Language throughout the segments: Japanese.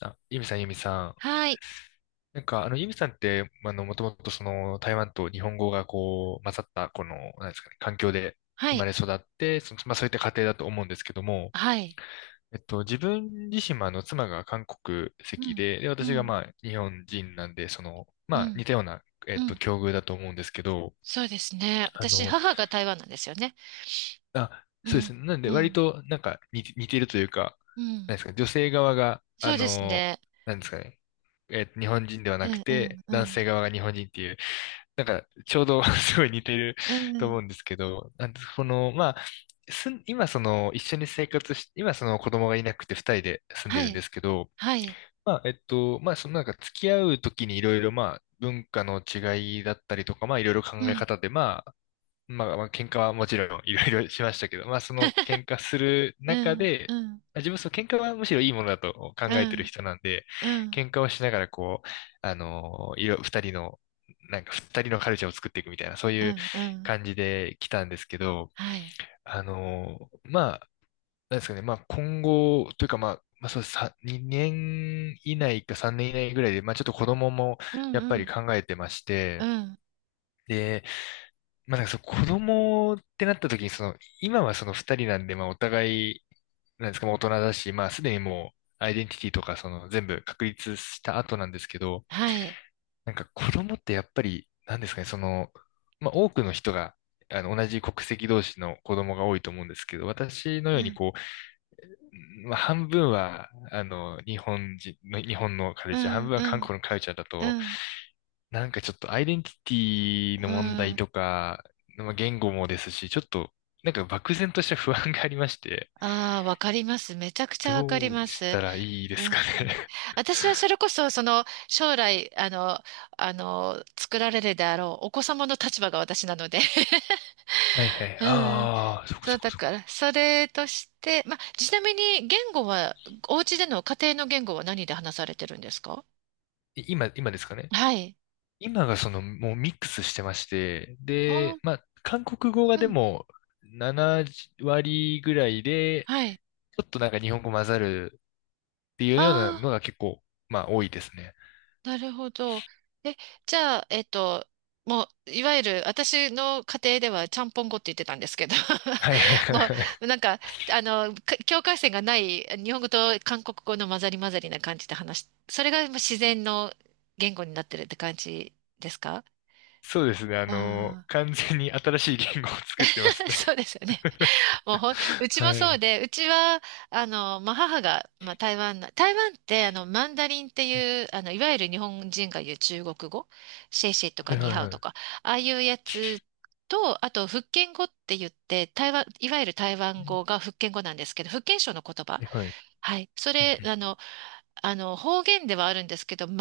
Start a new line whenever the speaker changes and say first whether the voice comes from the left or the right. left: あ、ユミさん、ユミさん。
right: はい、
left: ユミさんって、まあの、もともと台湾と日本語が混ざった、なんですかね、環境で
right: は
left: 生ま
right: い、
left: れ育って、そういった家庭だと思うんですけども、
right: はい。
left: 自分自身も、妻が韓国
right: う
left: 籍
right: ん、
left: で、で、
right: う
left: 私が、
right: ん、
left: 日本人なんで、
right: う
left: 似
right: ん、
left: たような、
right: うん。
left: 境遇だと思うんですけど、
right: そうですね。
left: あ
right: 私、
left: の、
right: 母が台湾なんですよね。
left: あ、
right: う
left: そうで
right: ん、
left: すね。なんで、
right: う
left: 割
right: ん、
left: と、似てるというか、
right: う
left: な
right: ん。
left: んですかね、女性側が、
right: そうですね。
left: なんですかね、日本人では
right: う
left: なく
right: ん、うん、
left: て、男
right: う
left: 性側が日本人っていう、ちょうど すごい似てる
right: ん、う
left: と
right: ん。
left: 思うんですけど、なんで、この、まあ、すん、今、一緒に生活し、今、その子供がいなくて二人で住んで
right: は
left: るん
right: い、
left: ですけど、
right: はい、
left: なんか付き合うときにいろいろ、文化の違いだったりとか、いろいろ考
right: う
left: え
right: ん。
left: 方で、喧嘩はもちろんいろいろしましたけど、その喧嘩する
right: う
left: 中
right: ん、
left: で、
right: うん、
left: 自分はその喧嘩はむしろいいものだと考
right: う
left: えてる
right: ん、
left: 人なんで、
right: うん、
left: 喧嘩をしながらこう、あのーいろ、二人の、二人のカルチャーを作っていくみたいな、そう
right: う
left: いう
right: ん、うん、
left: 感じで来たんですけど、
right: はい。
left: あのーまあ、なんですかね、今後というかまあ、まあそうさ、2年以内か3年以内ぐらいで、ちょっと子供も
right: うん、
left: やっ
right: う
left: ぱり
right: ん、
left: 考えてまし
right: う
left: て、
right: ん、
left: で、その子供ってなった時に、今はその二人なんで、お互い、なんですか、大人だし、すでにもう、アイデンティティとか、その全部確立した後なんですけど、
right: はい。
left: 子供ってやっぱり、なんですかね、その、多くの人が、同じ国籍同士の子供が多いと思うんですけど、私の
right: う
left: ように
right: ん、
left: こう、半分は、日本人の、日本のカ
right: う
left: ルチャー、半
right: ん、
left: 分
right: う
left: は韓
right: ん、
left: 国のカルチャーだ
right: う
left: と、
right: ん、
left: ちょっとアイデンティティの
right: う
left: 問題
right: ん。
left: とか、言語もですし、ちょっとなんか漠然とした不安がありまして、
right: ああ、わかります。めちゃくちゃわかり
left: ど
right: ま
left: うし
right: す。
left: たらいいで
right: う
left: す
right: ん
left: かね。
right: 私はそれこそ、その、将来、作られるであろう、お子様の立場が私なので。
left: はいはい。
right: うん。
left: ああ、そこ
right: そ
left: そ
right: う、
left: こ
right: だ
left: そ
right: か
left: こ。
right: ら、それとして、ま、ちなみに、言語は、お家での家庭の言語は何で話されてるんですか？
left: 今ですかね。
right: はい。
left: 今がそのもうミックスしてまして、
right: あ、
left: で、韓国語が
right: う
left: で
right: ん。
left: も7割ぐらいで、
right: はい。
left: ちょっとなんか日本語混ざるってい
right: あ
left: うようなの
right: あ。
left: が結構、多いですね。
right: なるほど。え、じゃあ、もう、いわゆる、私の家庭では、ちゃんぽん語って言ってたんですけど、
left: はい
right: も
left: はい。
right: う、なんか、境界線がない、日本語と韓国語の混ざり混ざりな感じで話し、それがもう自然の言語になってるって感じですか？
left: そうですね。
right: ああ
left: 完全に新しい言語を作ってます
right: ー。
left: ね。
right: そうですよね。もうほん、う ち
left: は
right: もそう
left: い。
right: で、うちは、まあ、母が、まあ、台湾って、マンダリンっていう、いわゆる日本人が言う中国語、シェイシェイと
left: は
right: か
left: い
right: ニー
left: はい
right: ハオ
left: は
right: とか、
left: い。
right: ああいうやつと、あと、福建語って言って、いわゆる台湾語が福建語なんですけど、福建省の言葉。
left: はいはい。
right: はい。そ
left: うん
right: れ、方言ではあるんですけど、全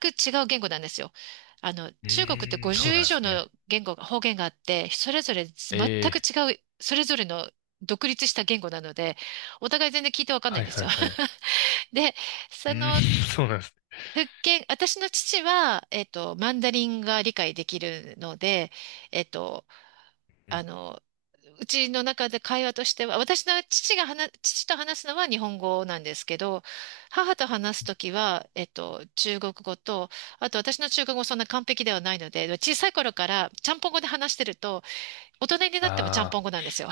right: く違う言語なんですよ。
left: うんう
right: 中国って
left: ーん、そう
right: 50
left: な
right: 以
left: んで
right: 上
left: す
right: の
left: ね。
right: 言語が、方言があって、それぞれ全
left: え
right: く
left: え、
right: 違う、それぞれの独立した言語なので、お互い全然聞いてわかんない
left: は
right: ん
left: い
right: です
left: はい
right: よ。
left: はい。
right: で、そ
left: うーん、
right: の、
left: そうなんです
right: 私の父は、マンダリンが理解できるので、えっと、あ
left: ね。
right: の、うちの中で会話としては、私の父が話、父と話すのは日本語なんですけど、母と話すときは、中国語と、あと私の中国語そんな完璧ではないので、小さい頃からちゃんぽん語で話してると、大人になってもちゃんぽん
left: ああ
right: 語なんですよ。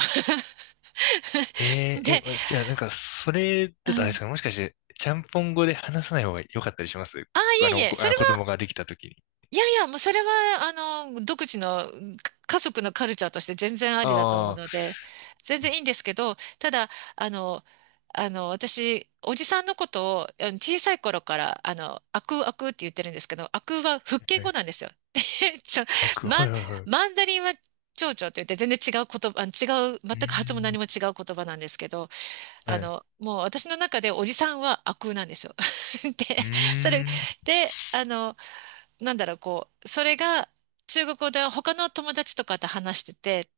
left: ー、ええ、え、
right: で、
left: じゃあそれ
right: う
left: だとあれです
right: ん。
left: か、もしかして、ちゃんぽん語で話さない方が良かったりします
right: ああ、いえいえ、それ。
left: 子供ができた時に。
right: いやいや、もうそれは、独自の家族のカルチャーとして全然あ
left: あ
right: りだと思う
left: あ、
right: ので、全然いいんですけど、ただ、あの、私、おじさんのことを、小さい頃から、あくあくって言ってるんですけど、あくは福建
left: は
right: 語
left: い
right: なんですよ。でちょ、
left: は
right: マン、
left: いはいはい。う
right: マンダリンは蝶々って言って、全然違う言葉、あの違う、全
left: ー
right: く発音も
left: ん、
right: 何も違う言葉なんですけど、
left: はい。
right: もう私の中でおじさんはあくなんですよ。で、
left: うー
right: それ、
left: ん。
right: で、なんだろう、こう、それが中国語で他の友達とかと話してて、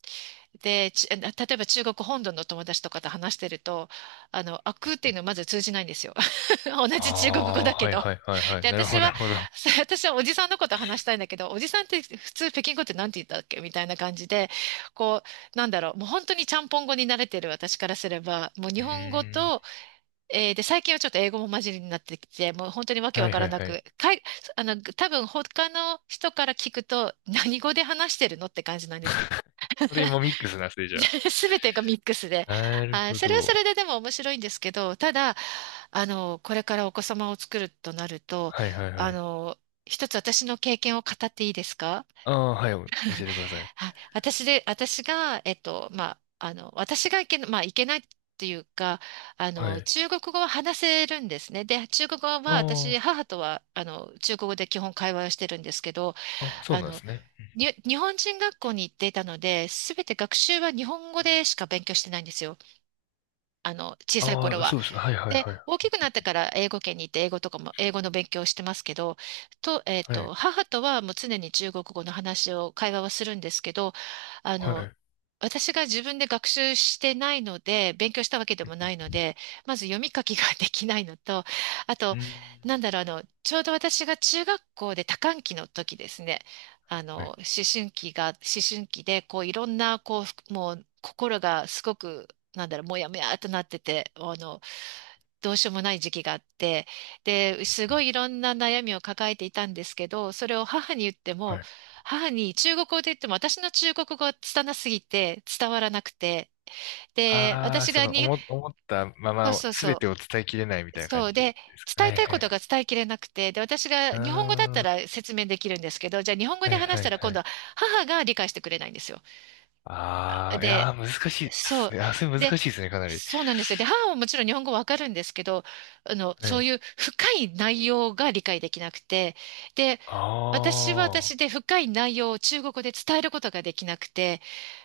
right: で、例えば中国本土の友達とかと話してると、あくっていうのまず通じないんですよ。同
left: あ
right: じ中国語
left: あ、
right: だけ
left: はい
right: ど。
left: はいはいは
right: で、
left: い。なるほ
right: 私
left: どな
right: は、
left: るほど。
right: 私はおじさんのこと話したいんだけど、おじさんって普通北京語って何て言ったっけみたいな感じで、こう、なんだろう、もう本当にちゃんぽん語に慣れてる私からすれば、もう日
left: うー
right: 本語
left: ん。
right: とで、最近はちょっと英語も混じりになってきて、もう本当にわけ
left: は
right: わ
left: い
right: か
left: は
right: ら
left: い
right: な
left: はい。
right: く、多分他の人から聞くと、何語で話してるのって感じなんですけど、
left: これ今ミックスなんですね、じゃ
right: すべてがミックスで、
left: あ。なる
right: あー、
left: ほ
right: それはそ
left: ど。
right: れででも面白いんですけど、ただ、これからお子様を作るとなると、
left: はいはいは
right: あ
left: い。
right: の、一つ私の経験を語っていいですか？
left: ああ、はい、教えてください。
right: はい、私が、まあ、私がいけな、まあ、いけないっていうか、
left: はい。
right: 中国語は話せるんですね。で、中国語は私、
left: あ
right: 母とは、中国語で基本会話をしてるんですけど、
left: あ、あ、そう
right: あ
left: なんで
right: の、
left: すね。
right: 日本人学校に行っていたので、すべて学習は日本
left: は
right: 語
left: い。
right: でしか勉強してないんですよ。小さい頃
left: ああ、
right: は。
left: そうですね。はいはい
right: で、
left: はい。
right: 大きくなってから英語圏に行って、英語とかも、英語の勉強をしてますけど、と、えっ
left: はい。
right: と、母とはもう常に中国語の会話をするんですけど、あ
left: は
right: の、
left: い。
right: 私が自分で学習してないので、勉強したわけで
left: うん
right: もないの
left: うん。
right: で、まず読み書きができないのと、あ
left: う
right: と、
left: ーん
right: なんだろう、ちょうど私が中学校で多感期の時ですね、あ
left: は
right: の、
left: い。
right: 思思春期で、こう、いろんな、こう、もう、心がすごく、なんだろう、もやもやっとなってて、どうしようもない時期があって、で、す
left: うんう
right: ごいい
left: ん
right: ろんな悩みを抱えていたんですけど、それを母に言って
left: は
right: も、
left: い。
right: 母に中国語で言っても私の中国語が拙すぎて伝わらなくて。で、
left: ああ、
right: 私
left: そ
right: が
left: の、
right: に、
left: 思ったま
right: そう
left: ま、
right: そう
left: す
right: そ
left: べてを伝えきれないみ
right: う。
left: たいな
right: そ
left: 感
right: う
left: じで
right: で、
left: すか。は
right: 伝え
left: い
right: たい
left: は
right: こと
left: い。
right: が伝えきれなくて、で、私が
left: あ
right: 日本語だっ
left: あ、
right: た
left: は
right: ら説明できるんですけど、じゃあ日本語
left: いは
right: で
left: い
right: 話
left: は
right: したら今度
left: い。
right: は母が理解してくれないんですよ。
left: ああ、いや
right: で、
left: ー、難しいで
right: そ
left: す
right: う。
left: ね。あ、それ
right: で、
left: 難しいですね、かなり。
right: そうなんですよ。で、母はもちろん日本語わかるんですけど、
left: は
right: そう
left: い。
right: いう深い内容が理解できなくて、で、私は
left: ああ、
right: 私で深い内容を中国語で伝えることができなくて、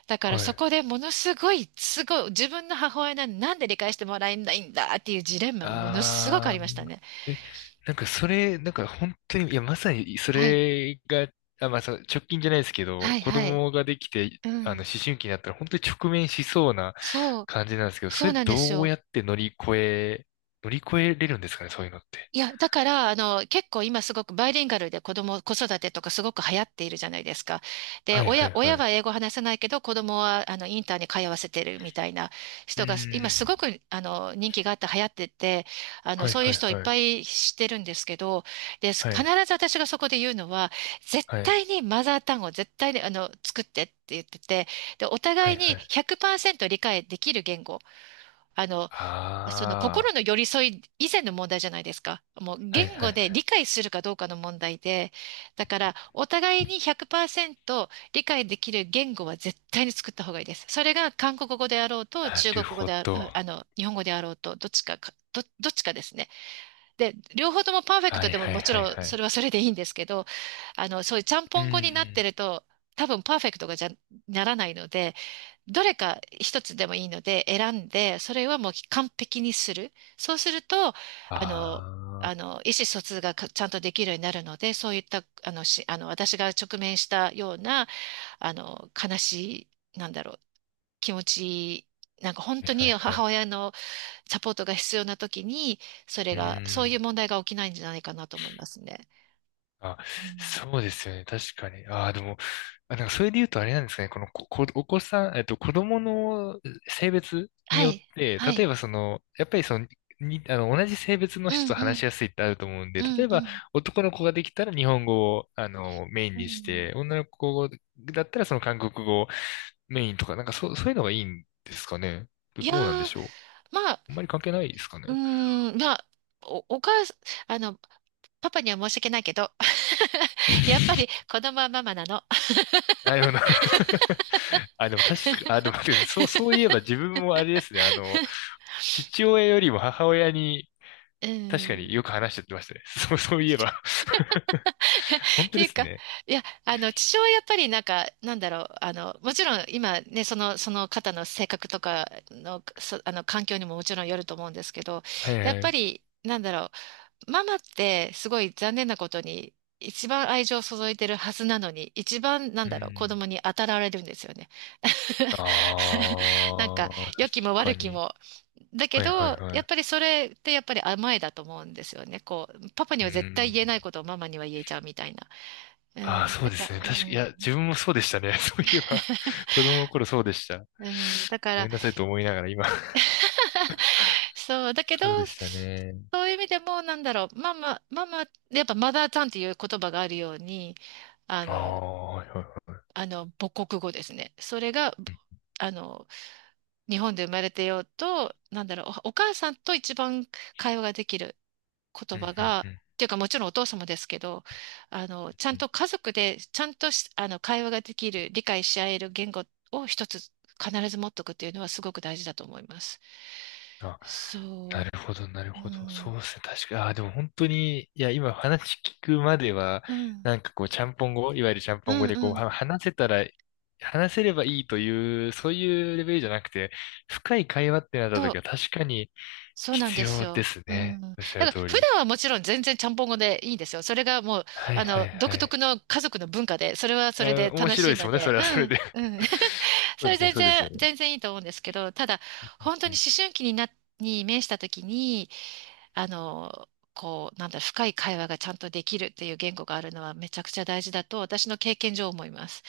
right: だから
left: は
right: そ
left: い。
right: こでものすごい、すごい、自分の母親なんで、なんで理解してもらえないんだっていうジレンマがものすごくあ
left: あ
right: り
left: あ
right: ましたね。
left: え、なんかそれ、なんか本当に、いや、まさにそ
right: はい。
left: れが、あ、直近じゃないですけ
right: は
left: ど、
right: い、
left: 子
right: はい。
left: 供ができて、
right: う
left: 思
right: ん。
left: 春期になったら本当に直面しそうな
right: そう、
left: 感じなんですけど、そ
right: そう
left: れ
right: なんです
left: どう
right: よ。
left: やって乗り越えれるんですかね、そういうのって。
right: いや、だから、結構今すごくバイリンガルで子育てとかすごく流行っているじゃないですか。で、
left: はいはいはい。
right: 親は
left: う
right: 英語話せないけど、子供は、インターに通わせてるみたいな
left: ー
right: 人が、今
left: ん。
right: すごく、人気があって流行ってて、
left: はい
right: そういう
left: はい
right: 人をいっ
left: は
right: ぱ
left: い。
right: い知ってるんですけど、で、
left: は
right: 必
left: い。
right: ず私がそこで言うのは、絶
left: はい。
right: 対にマザー単語、絶対に、作ってって言ってて、で、お
left: は
right: 互
left: い
right: い
left: は
right: に
left: い。
right: 100%理解できる言語、あの、その心
left: あ
right: の寄り添い以前の問題じゃないですか。もう
left: あ。はい
right: 言
left: はい
right: 語
left: は
right: で理
left: い。
right: 解するかどうかの問題で、だからお互いに100%理解できる言語は絶対に作った方がいいです。それが韓国語であろうと、
left: な
right: 中
left: る
right: 国語
left: ほ
right: であ、う
left: ど。
right: ん日本語であろうと、どっちかですね。で、両方ともパーフェク
left: は
right: ト
left: い
right: でも
left: はい
right: もち
left: はい
right: ろん
left: は
right: それ
left: い。
right: はそれでいいんですけど、そういうちゃん
left: うー
right: ぽん語になって
left: ん。
right: ると、多分パーフェクトがじゃ、ならないので、どれか一つでもいいので選んで、それはもう完璧にする。そうすると、の、
left: ああ。は
right: 意思疎通がちゃんとできるようになるので、そういった、あの、し、あの、私が直面したような、悲しい、なんだろう、気持ち、なんか本
left: い
right: 当
left: は
right: に
left: いは
right: 母
left: い。
right: 親のサポートが必要な時に、それ
left: うー
right: が、そういう
left: ん。
right: 問題が起きないんじゃないかなと思いますね。
left: あ、そうですよね。確かに。ああ、でも、あ、それで言うとあれなんですかね。このこ、こお子さん、子供の性別に
right: は
left: よっ
right: い、
left: て、
right: は
left: 例え
right: い。
left: ばその、やっぱりその、に、あの、同じ性別の
right: う
left: 人
right: ん
left: と
right: う
left: 話
right: ん、
left: しやすいってあると思うん
right: う
left: で、例
right: ん
left: え
right: う
left: ば
right: ん。
left: 男の子ができたら日本語を、メイン
right: う
left: にし
right: ん、
left: て、女の子だったらその韓国語をメインとか、そういうのがいいんですかね。
right: いや
left: どうなんで
right: ー、
left: しょう。
right: まあ、
left: あんまり関係ないですかね。
right: うーん、まあ、お、お母さん、あの、パパには申し訳ないけど、やっぱり子供はママなの。
left: なるほど。あ、でもあ、でも待ってくださいそういえば自分もあれですね、父親よりも母親に
right: う
left: 確か
right: ん。
left: によく話しちゃってましたね。そう、そういえば 本
right: っ
left: 当
right: てい
left: で
right: う
left: す
right: か、
left: ね。
right: 父親はやっぱりもちろん今ね、その方の性格とかの、環境にももちろんよると思うんですけど、
left: はい
right: やっ
left: は
right: ぱ
left: い。
right: り、ママってすごい残念なことに一番愛情を注いでるはずなのに一番
left: う
right: 子
left: ん。
right: 供に当たられるんですよね。
left: あ
right: なんか
left: あ、確
right: 良きも悪
left: か
right: き
left: に。
right: も。だけ
left: はい
right: ど
left: はいは
right: やっ
left: い。
right: ぱりそれってやっぱり甘えだと思うんですよね。こうパパに
left: う
right: は絶対
left: ん。
right: 言えないことをママには言えちゃうみたいな。う
left: ああ、
right: ん、
left: そう
right: だ
left: で
right: か
left: す
right: ら、
left: ね。いや、
right: うん、
left: 自分もそうでしたね。そういえば、子供の頃そうでした。
right: うん、だか
left: ご
right: ら
left: めんなさいと思いながら今。
right: そう、だけど
left: そうでしたね。
right: そういう意味でもママママ、やっぱマザーちゃんっていう言葉があるように。あ
left: あ
right: の
left: あ、はいはいは
right: 母国語ですね。それが、
left: い。うん、
right: あの、日本で生まれてようと、お、お母さんと一番会話ができる
left: う
right: 言
left: ん、う
right: 葉
left: ん、
right: が、
left: う
right: っていうかもちろんお父様ですけど、ちゃ
left: ん。
right: んと家族で、ちゃんとし会話ができる、理解し合える言語を一つ必ず持っとくっていうのはすごく大事だと思います。
left: あな
right: そ
left: るほど、なる
right: う。う
left: ほど。そう
right: ん。
left: ですね。確かに。ああ、でも本当に、いや、今話聞くまでは、
right: うん。
left: ちゃんぽん語、いわゆるちゃん
right: う
left: ぽん語
right: ん
left: で
right: うん。
left: 話せたら、話せればいいという、そういうレベルじゃなくて、深い会話ってなった
right: そう、
left: 時は確かに
right: そうなん
left: 必
right: です
left: 要で
right: よ。
left: す
right: うん。
left: ね。
right: だ
left: おっしゃ
right: か
left: る
right: ら
left: 通
right: 普
left: り。
right: 段はもちろん全然ちゃんぽん語でいいんですよ。それがもう、
left: はいはいは
right: 独
left: い。
right: 特の家族の文化で、それはそれ
left: え
right: で
left: ー面
right: 楽
left: 白い
right: しい
left: です
right: の
left: もんね。そ
right: で、
left: れ
right: う
left: はそれ
right: ん、
left: で。
right: う ん。そ
left: そうで
right: れ、
left: すね、そうですよね。
right: 全然いいと思うんですけど、ただ、本当
left: う
right: に
left: ん。
right: 思春期にな、に面した時に、あの、こう、なんだ、深い会話がちゃんとできるっていう言語があるのはめちゃくちゃ大事だと、私の経験上思います。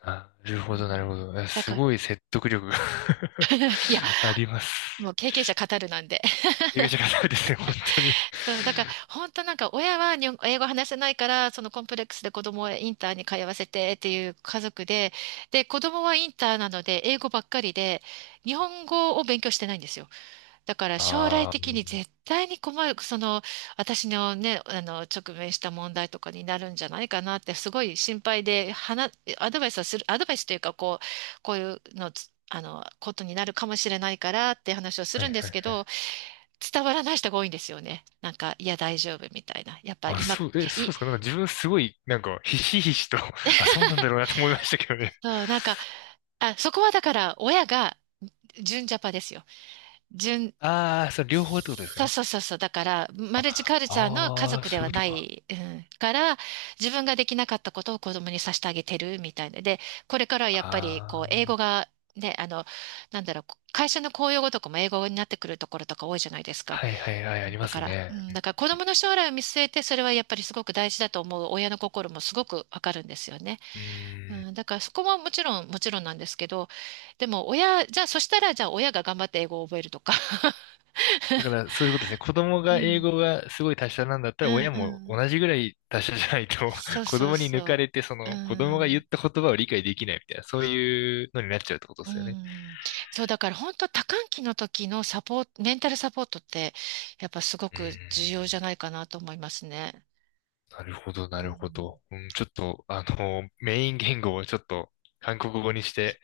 left: あ、なる
right: う
left: ほど、なる
right: ん、
left: ほど。え
right: だ
left: す
right: から、
left: ごい説得力が
right: いや、
left: ありま
right: も
left: す。
right: う経験者語るなんで。
left: 怪我し方ですね、本当に。
right: そう、だから本当なんか親は日本英語話せないからそのコンプレックスで子供をインターに通わせてっていう家族で、で子供はインターなので英語ばっかりで日本語を勉強してないんですよ。だから将来
left: ああ、
right: 的に絶対に困る、その私のね、あの直面した問題とかになるんじゃないかなってすごい心配で、アドバイスをする、アドバイスというかこう、こういうのつ、あのことになるかもしれないからって話をす
left: はい
right: るんで
left: は
right: すけ
left: い。
right: ど、伝わらない人が多いんですよね。なんか、いや、大丈夫みたいな。やっぱ
left: あ、
right: 今、
left: そう
right: い、
left: ですか。自分すごい、ひしひしと あ、そうなんだろうなと思いましたけどね。
right: そう、あ、そこはだから、親が純ジャパですよ。純、
left: ああ、そう、両方ってことですか
right: そう
left: ね。
right: そうそうそう。だから、マルチ
left: あ、
right: カルチャーの家
left: ああ、
right: 族で
left: そういう
right: は
left: こと
right: な
left: か。
right: い、うん、から、自分ができなかったことを子供にさせてあげてるみたいな。で、これからはやっぱり、
left: あ
right: こ
left: あ、
right: う、英語が、ね、なんだろう、会社の公用語とかも英語になってくるところとか多いじゃないですか。
left: はいはいはい、ありま
right: だか
left: す
right: ら、う
left: ね。
right: ん、だから子供の将来を見据えて、それはやっぱりすごく大事だと思う親の心もすごくわかるんですよね。
left: う
right: う
left: ん。
right: ん、だからそこはもちろん、もちろんなんですけど、でも親、じゃあそしたら、じゃあ親が頑張って英語を覚えるとか。
left: だか ら、そういうことですね。子供
right: う
left: が英
right: ん、
left: 語がすごい達者なんだっ
right: う
left: たら、
right: ん、
left: 親
right: う
left: も
right: ん。
left: 同じぐらい達者じゃないと
right: そ う
left: 子
right: そう
left: 供に抜か
right: そ
left: れて、そ
right: う。う
left: の、子供が言
right: ん、
left: った言葉を理解できないみたいな、そういうのになっちゃうってことで
right: う
left: すよね。
right: ん。そう、だから本当多感期の時のサポート、メンタルサポートって、やっぱすご
left: うー
right: く
left: ん。
right: 重要じゃないかなと思いますね。
left: なるほど、
right: うん、
left: なるほど。うん、ちょっと、メイン言語をちょっと韓国語にして、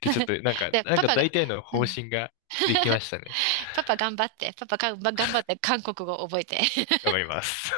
left: で、ちょっ と、なんか、
right: で、
left: なん
right: パ
left: か
right: パが、
left: 大体の
right: う
left: 方
right: ん
left: 針ができました ね。
right: パパ頑張って、パパがんば頑張って韓国語覚えて。
left: 頑張ります。